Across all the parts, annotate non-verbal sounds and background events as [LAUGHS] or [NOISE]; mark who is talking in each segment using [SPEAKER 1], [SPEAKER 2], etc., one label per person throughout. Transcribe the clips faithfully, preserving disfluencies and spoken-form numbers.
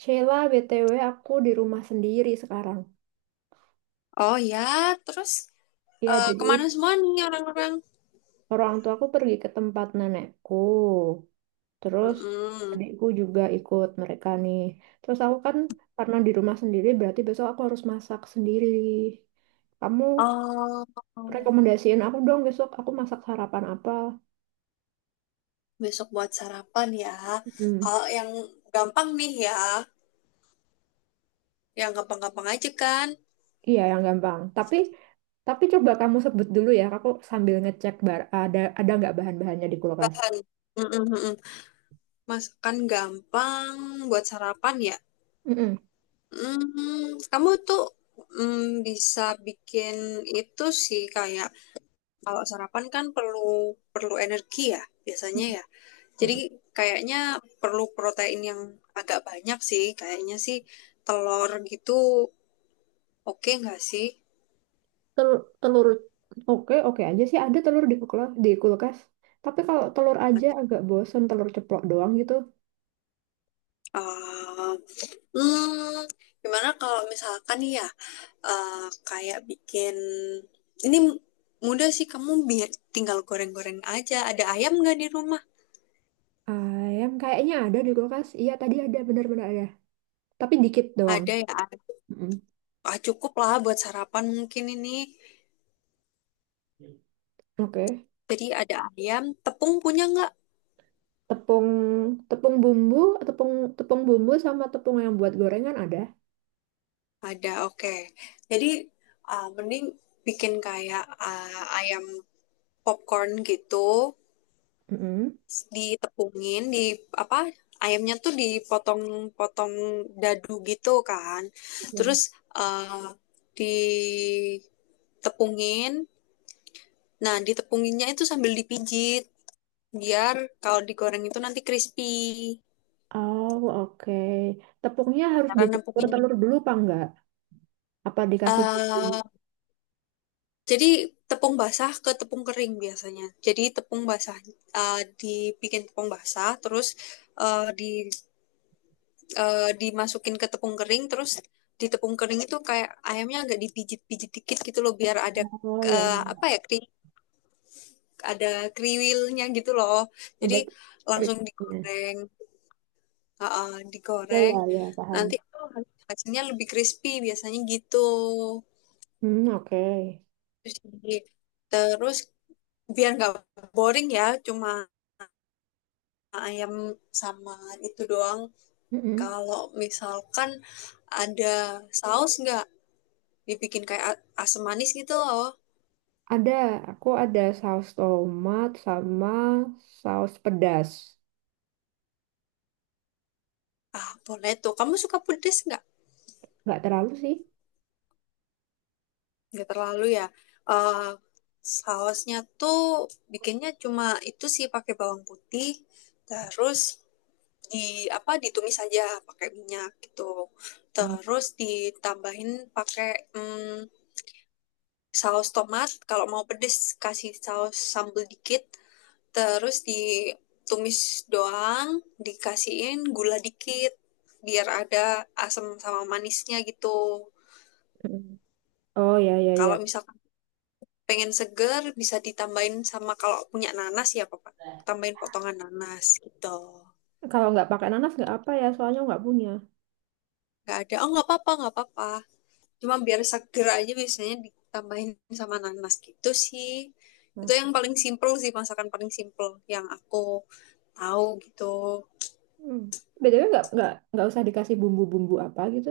[SPEAKER 1] Sheila, B T W aku di rumah sendiri sekarang.
[SPEAKER 2] Oh ya, terus
[SPEAKER 1] Ya,
[SPEAKER 2] eh, kemana
[SPEAKER 1] jadi
[SPEAKER 2] semua nih orang-orang?
[SPEAKER 1] orang tua aku pergi ke tempat nenekku. Terus
[SPEAKER 2] Mm-mm.
[SPEAKER 1] adikku juga ikut mereka nih. Terus aku kan karena di rumah sendiri berarti besok aku harus masak sendiri. Kamu
[SPEAKER 2] Oh,
[SPEAKER 1] rekomendasiin aku dong, besok aku masak sarapan apa?
[SPEAKER 2] besok buat sarapan ya.
[SPEAKER 1] Hmm,
[SPEAKER 2] Kalau yang gampang nih ya, yang gampang-gampang aja kan.
[SPEAKER 1] iya yang gampang. Tapi tapi coba kamu sebut dulu ya, aku sambil ngecek bar ada ada nggak bahan-bahannya di kulkas.
[SPEAKER 2] Bahan. Mm-mm-mm. Masakan gampang buat sarapan ya.
[SPEAKER 1] Mm-mm.
[SPEAKER 2] Mm, kamu tuh mm, bisa bikin itu sih kayak kalau sarapan kan perlu perlu energi ya biasanya ya. Jadi kayaknya perlu protein yang agak banyak sih. Kayaknya sih telur gitu oke nggak sih?
[SPEAKER 1] Telur, telur oke oke aja sih, ada telur di kulkas, di kulkas. Tapi kalau telur aja agak bosen, telur ceplok doang gitu.
[SPEAKER 2] Eh, hmm, Gimana kalau misalkan nih ya eh, kayak bikin ini mudah sih kamu biar tinggal goreng-goreng aja. Ada ayam nggak di rumah?
[SPEAKER 1] Ayam kayaknya ada di kulkas. Iya tadi ada, benar-benar ada. Tapi dikit doang.
[SPEAKER 2] Ada ya.
[SPEAKER 1] Mm-mm.
[SPEAKER 2] Ah, cukup lah buat sarapan mungkin ini.
[SPEAKER 1] Oke.
[SPEAKER 2] Jadi ada ayam, tepung punya nggak?
[SPEAKER 1] Tepung, tepung bumbu, tepung tepung bumbu sama tepung yang buat gorengan ada.
[SPEAKER 2] Ada, oke. Jadi, ah, mending bikin kayak ah, ayam popcorn gitu,
[SPEAKER 1] Mm-mm.
[SPEAKER 2] s- ditepungin, di apa? Ayamnya tuh dipotong-potong dadu gitu kan.
[SPEAKER 1] Ya.
[SPEAKER 2] Terus ah, ditepungin. Nah, ditepunginnya itu sambil dipijit biar kalau digoreng itu nanti crispy.
[SPEAKER 1] Oh, oke. Tepungnya harus
[SPEAKER 2] Karena
[SPEAKER 1] dicampur
[SPEAKER 2] nepungin,
[SPEAKER 1] telur dulu apa enggak? Apa dikasih bumbu?
[SPEAKER 2] eh jadi tepung basah ke tepung kering biasanya. Jadi tepung basah eh, dibikin tepung basah, terus eh, di eh, dimasukin ke tepung kering, terus di tepung kering itu kayak ayamnya agak dipijit-pijit dikit gitu loh, biar ada
[SPEAKER 1] Oh ya,
[SPEAKER 2] eh, apa ya kri, ada kriwilnya gitu loh. Jadi
[SPEAKER 1] ada
[SPEAKER 2] langsung
[SPEAKER 1] keripiknya.
[SPEAKER 2] digoreng, heeh,
[SPEAKER 1] Ya ya
[SPEAKER 2] digoreng.
[SPEAKER 1] ya,
[SPEAKER 2] Nanti
[SPEAKER 1] paham.
[SPEAKER 2] itu hasilnya lebih crispy biasanya gitu.
[SPEAKER 1] Hmm, oke.
[SPEAKER 2] Terus di- terus biar nggak boring ya, cuma ayam sama itu doang.
[SPEAKER 1] Mm-mm.
[SPEAKER 2] Kalau misalkan ada saus nggak dibikin kayak asam manis gitu loh.
[SPEAKER 1] Ada, aku ada saus tomat sama saus pedas.
[SPEAKER 2] Ah, boleh tuh. Kamu suka pedes nggak?
[SPEAKER 1] Nggak terlalu sih.
[SPEAKER 2] Nggak terlalu ya. Eh Sausnya tuh bikinnya cuma itu sih pakai bawang putih, terus di apa ditumis aja pakai minyak gitu. Terus ditambahin pakai mm, saus tomat. Kalau mau pedes kasih saus sambal dikit. Terus ditumis doang, dikasihin gula dikit biar ada asam sama manisnya gitu.
[SPEAKER 1] Mm-mm. Oh ya ya
[SPEAKER 2] Kalau
[SPEAKER 1] ya.
[SPEAKER 2] misalkan pengen seger bisa ditambahin sama kalau punya nanas ya Pak, tambahin potongan nanas gitu.
[SPEAKER 1] Kalau nggak pakai nanas nggak apa ya, soalnya nggak punya.
[SPEAKER 2] Gak ada, oh nggak apa-apa, nggak apa-apa. Cuma biar seger aja biasanya ditambahin sama nanas gitu sih. Itu
[SPEAKER 1] Oke.
[SPEAKER 2] yang paling simple sih, masakan paling simple yang aku tahu gitu.
[SPEAKER 1] Hmm. B T W nggak nggak nggak usah dikasih bumbu-bumbu apa gitu.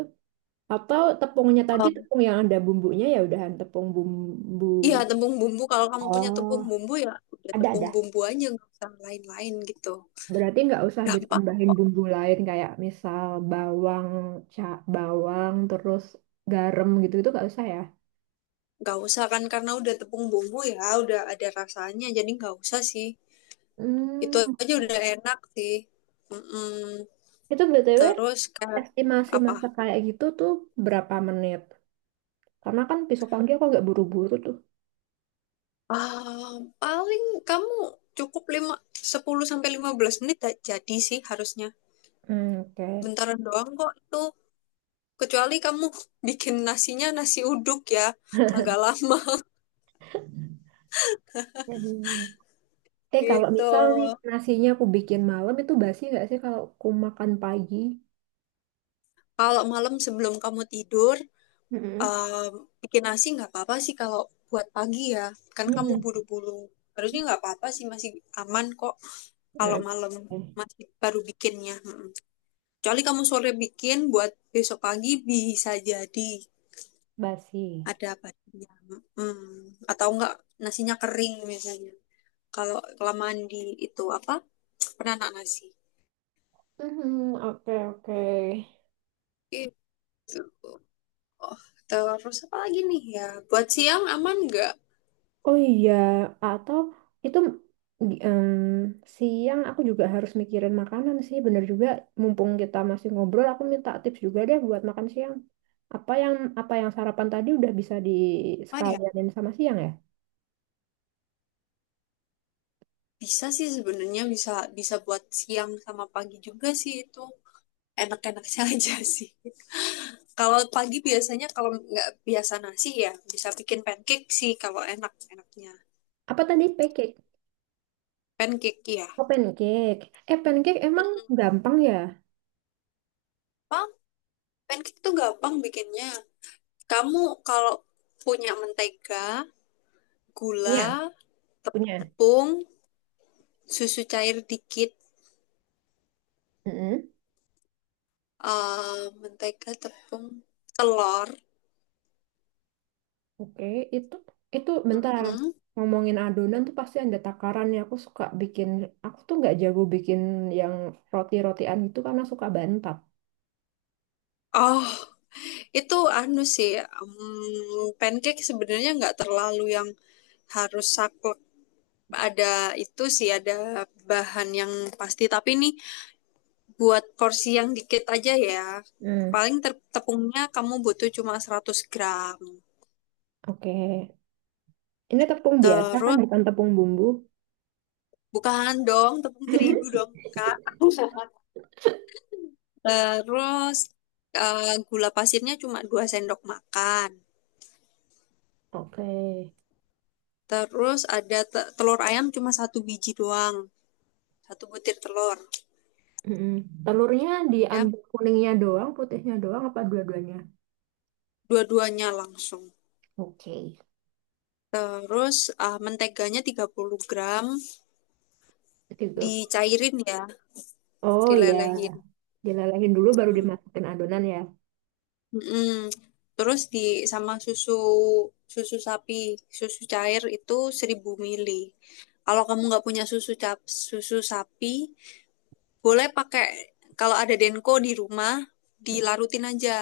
[SPEAKER 1] Atau tepungnya tadi
[SPEAKER 2] Eh,
[SPEAKER 1] tepung yang ada bumbunya, ya udahan tepung bumbu.
[SPEAKER 2] Iya, tepung bumbu. Kalau kamu punya tepung
[SPEAKER 1] Oh,
[SPEAKER 2] bumbu ya udah
[SPEAKER 1] ada
[SPEAKER 2] tepung
[SPEAKER 1] ada.
[SPEAKER 2] bumbu aja, nggak usah lain-lain gitu.
[SPEAKER 1] Berarti nggak usah
[SPEAKER 2] Gampang,
[SPEAKER 1] ditambahin bumbu lain kayak misal bawang, ca bawang, terus garam gitu, itu nggak usah ya?
[SPEAKER 2] nggak usah kan karena udah tepung bumbu ya, udah ada rasanya, jadi nggak usah sih. Itu
[SPEAKER 1] Hmm,
[SPEAKER 2] aja udah enak sih. Mm-mm.
[SPEAKER 1] itu B T W
[SPEAKER 2] Terus kayak
[SPEAKER 1] estimasi
[SPEAKER 2] apa?
[SPEAKER 1] masak kayak gitu tuh berapa menit? Karena kan besok pagi aku agak buru-buru tuh.
[SPEAKER 2] Ah, Paling kamu cukup lima sepuluh sampai lima belas menit dah jadi sih harusnya.
[SPEAKER 1] Hmm, oke.
[SPEAKER 2] Bentaran doang kok itu. Kecuali kamu bikin nasinya nasi uduk ya, agak
[SPEAKER 1] [LAUGHS]
[SPEAKER 2] lama
[SPEAKER 1] Hmm.
[SPEAKER 2] [LAUGHS]
[SPEAKER 1] Eh, kalau
[SPEAKER 2] gitu.
[SPEAKER 1] misal nih nasinya aku bikin malam, itu basi nggak sih kalau aku makan pagi?
[SPEAKER 2] Kalau malam sebelum kamu tidur,
[SPEAKER 1] Mm-mm.
[SPEAKER 2] em, bikin nasi nggak apa-apa sih kalau buat pagi ya. Kan kamu
[SPEAKER 1] Hmm.
[SPEAKER 2] buru-buru. Harusnya nggak apa-apa sih, masih aman kok
[SPEAKER 1] Hmm.
[SPEAKER 2] kalau
[SPEAKER 1] Eh,
[SPEAKER 2] malam masih baru bikinnya. Mm. Kecuali kamu sore bikin buat besok pagi bisa jadi
[SPEAKER 1] basi.
[SPEAKER 2] ada badannya. Mm. Atau enggak nasinya kering misalnya. Kalau kelamaan di itu apa? Penanak nasi.
[SPEAKER 1] Hmm, oke oke.
[SPEAKER 2] Itu? Oh, terus apa lagi nih ya? Buat siang aman nggak?
[SPEAKER 1] Oh iya, atau itu, em, siang aku juga harus mikirin makanan sih, bener juga. Mumpung kita masih ngobrol, aku minta tips juga deh buat makan siang. Apa yang apa yang sarapan tadi udah bisa di
[SPEAKER 2] Apa ya?
[SPEAKER 1] disekalianin sama siang ya?
[SPEAKER 2] Bisa sih sebenarnya bisa bisa buat siang sama pagi juga sih itu. Enak-enaknya [LAUGHS] aja sih. Kalau pagi biasanya kalau nggak biasa nasi ya bisa bikin pancake sih kalau enak-enaknya.
[SPEAKER 1] Apa tadi pancake?
[SPEAKER 2] Pancake ya.
[SPEAKER 1] Oh, pancake. Eh, pancake emang gampang ya?
[SPEAKER 2] Gampang. Pancake tuh gampang bikinnya. Kamu kalau punya mentega,
[SPEAKER 1] Punya,
[SPEAKER 2] gula,
[SPEAKER 1] punya.
[SPEAKER 2] tepung, susu cair dikit, eh mentega, tepung, telur.
[SPEAKER 1] Oke, itu itu bentar,
[SPEAKER 2] Mm-mm.
[SPEAKER 1] ngomongin adonan tuh pasti ada takarannya. Aku suka bikin, aku tuh nggak jago bikin yang roti-rotian itu karena suka bantat.
[SPEAKER 2] Oh, itu anu sih, mm, pancake sebenarnya nggak terlalu yang harus saklek. Ada itu sih, ada bahan yang pasti. Tapi ini buat porsi yang dikit aja ya.
[SPEAKER 1] Hmm.
[SPEAKER 2] Paling ter- tepungnya kamu butuh cuma seratus gram.
[SPEAKER 1] Oke, ini tepung biasa kan,
[SPEAKER 2] Terus,
[SPEAKER 1] bukan tepung bumbu.
[SPEAKER 2] bukan dong, tepung terigu dong, Kak. [LAUGHS] Terus eh, gula pasirnya cuma dua sendok makan.
[SPEAKER 1] Oke.
[SPEAKER 2] Terus ada te- telur ayam cuma satu biji doang, satu butir telur.
[SPEAKER 1] Mm-mm. Telurnya
[SPEAKER 2] Ya,
[SPEAKER 1] diambil kuningnya doang, putihnya doang, apa dua-duanya?
[SPEAKER 2] dua-duanya langsung.
[SPEAKER 1] Oke.
[SPEAKER 2] Terus ah, menteganya tiga puluh gram
[SPEAKER 1] Tiga.
[SPEAKER 2] dicairin ya,
[SPEAKER 1] Oh ya,
[SPEAKER 2] dilelehin.
[SPEAKER 1] dilelehin dulu baru
[SPEAKER 2] Mm.
[SPEAKER 1] dimasukin adonan ya.
[SPEAKER 2] Mm-mm. Terus di sama susu susu sapi, susu cair itu seribu mili. Kalau kamu nggak punya susu cap, susu sapi, boleh pakai kalau ada Denko di rumah dilarutin aja.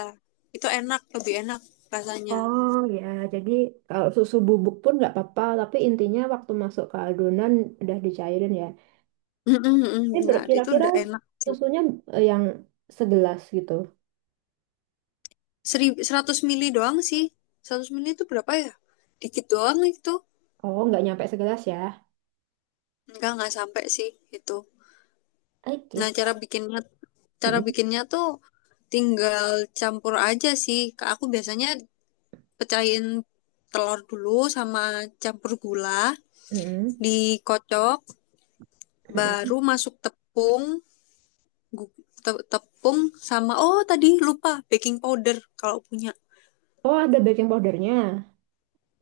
[SPEAKER 2] Itu enak, lebih enak rasanya.
[SPEAKER 1] Oh ya, jadi kalau susu bubuk pun nggak apa-apa, tapi intinya waktu masuk ke adonan udah dicairin ya.
[SPEAKER 2] Mm-mm,
[SPEAKER 1] Ini
[SPEAKER 2] benar, itu
[SPEAKER 1] berkira-kira
[SPEAKER 2] udah enak.
[SPEAKER 1] susunya eh, yang segelas gitu.
[SPEAKER 2] Serib, seratus mili doang sih. Seratus mili itu berapa ya? Dikit doang itu.
[SPEAKER 1] Oh, nggak nyampe segelas ya.
[SPEAKER 2] Enggak, nggak sampai sih itu. Nah,
[SPEAKER 1] Oke.
[SPEAKER 2] cara bikinnya cara
[SPEAKER 1] Mm-mm.
[SPEAKER 2] bikinnya tuh tinggal campur aja sih. Ke- Aku biasanya pecahin telur dulu sama campur gula,
[SPEAKER 1] Mm-mm.
[SPEAKER 2] dikocok,
[SPEAKER 1] Mm-mm.
[SPEAKER 2] baru masuk tepung, gu- te- tepung sama oh tadi lupa baking powder kalau punya.
[SPEAKER 1] Oh, ada baking powdernya.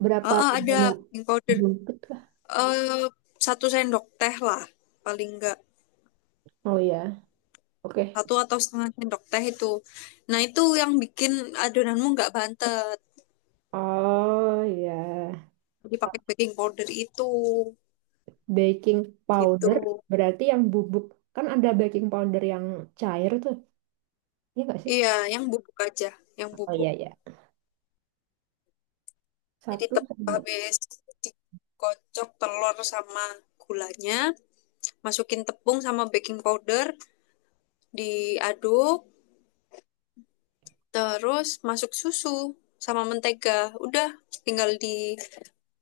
[SPEAKER 1] Berapa
[SPEAKER 2] Oh, oh, ada
[SPEAKER 1] banyak,
[SPEAKER 2] baking powder.
[SPEAKER 1] bungkus lah?
[SPEAKER 2] Eh, Satu sendok teh lah paling enggak.
[SPEAKER 1] Oh ya, oke.
[SPEAKER 2] Satu atau setengah sendok teh itu. Nah, itu yang bikin adonanmu nggak bantet.
[SPEAKER 1] Oh ya,
[SPEAKER 2] Dipakai baking powder itu,
[SPEAKER 1] baking
[SPEAKER 2] gitu.
[SPEAKER 1] powder berarti yang bubuk. Kan ada baking powder yang cair tuh, iya nggak sih?
[SPEAKER 2] Iya, yang bubuk aja, yang
[SPEAKER 1] Oh
[SPEAKER 2] bubuk.
[SPEAKER 1] iya, iya.
[SPEAKER 2] Jadi
[SPEAKER 1] Satu.
[SPEAKER 2] tep- habis dikocok telur sama gulanya, masukin tepung sama baking powder, diaduk, terus masuk susu sama mentega. Udah, tinggal di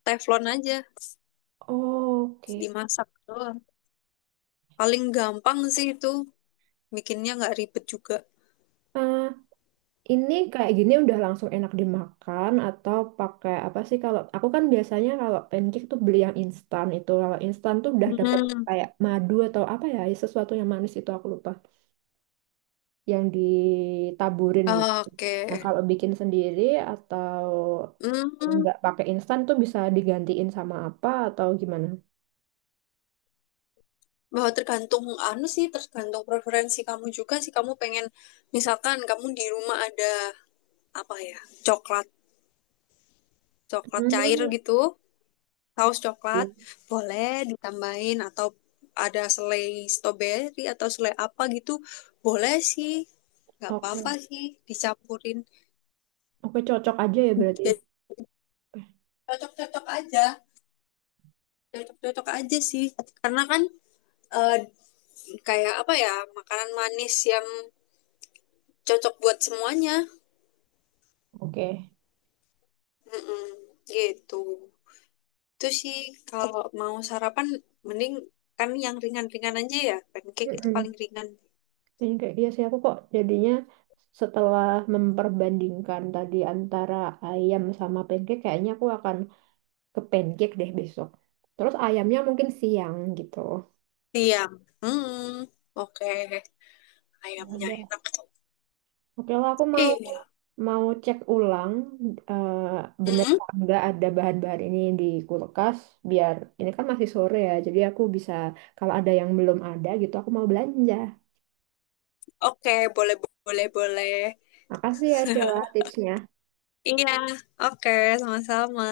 [SPEAKER 2] teflon aja,
[SPEAKER 1] Oke.
[SPEAKER 2] dimasak doang. Paling gampang sih itu, bikinnya nggak ribet juga.
[SPEAKER 1] Nah, ini kayak gini udah langsung enak dimakan atau pakai apa sih? Kalau aku kan biasanya kalau pancake tuh beli yang instan itu. Kalau instan tuh udah dapat
[SPEAKER 2] Hmm.
[SPEAKER 1] kayak madu atau apa ya, sesuatu yang manis itu aku lupa, yang ditaburin gitu. Nah,
[SPEAKER 2] Oke.
[SPEAKER 1] kalau bikin sendiri atau
[SPEAKER 2] Hmm,
[SPEAKER 1] nggak pakai instan tuh bisa digantiin sama apa atau gimana?
[SPEAKER 2] Bahwa tergantung anu sih, tergantung preferensi kamu juga sih. Kamu pengen misalkan kamu di rumah ada apa ya? Coklat, coklat cair
[SPEAKER 1] Hmm.
[SPEAKER 2] gitu, saus coklat,
[SPEAKER 1] Iya.
[SPEAKER 2] boleh ditambahin atau ada selai stroberi atau selai apa gitu, boleh sih. Nggak apa-apa
[SPEAKER 1] Oke.
[SPEAKER 2] sih dicampurin.
[SPEAKER 1] Oke, cocok aja ya berarti.
[SPEAKER 2] Jadi cocok-cocok aja, cocok-cocok aja sih. Karena kan eh, kayak apa ya, makanan manis yang cocok buat semuanya.
[SPEAKER 1] Oke.
[SPEAKER 2] Mm-mm, gitu. Itu sih kalau mau sarapan mending kan yang ringan-ringan aja ya. Pancake itu paling
[SPEAKER 1] Mm-mm.
[SPEAKER 2] ringan.
[SPEAKER 1] Yang kayak iya sih, aku kok jadinya setelah memperbandingkan tadi antara ayam sama pancake, kayaknya aku akan ke pancake deh besok. Terus ayamnya mungkin siang gitu.
[SPEAKER 2] Siang. Hmm. Oke, ayamnya
[SPEAKER 1] Ada.
[SPEAKER 2] enak tuh.
[SPEAKER 1] Oke lah, aku mau
[SPEAKER 2] Iya.
[SPEAKER 1] mau cek ulang eh, bener
[SPEAKER 2] Hmm.
[SPEAKER 1] apa enggak ada bahan-bahan ini di kulkas, biar ini kan masih sore ya. Jadi aku bisa kalau ada yang belum ada gitu aku mau belanja.
[SPEAKER 2] Oke, boleh boleh boleh.
[SPEAKER 1] Makasih ya Sheila tipsnya.
[SPEAKER 2] Iya, oke, sama-sama.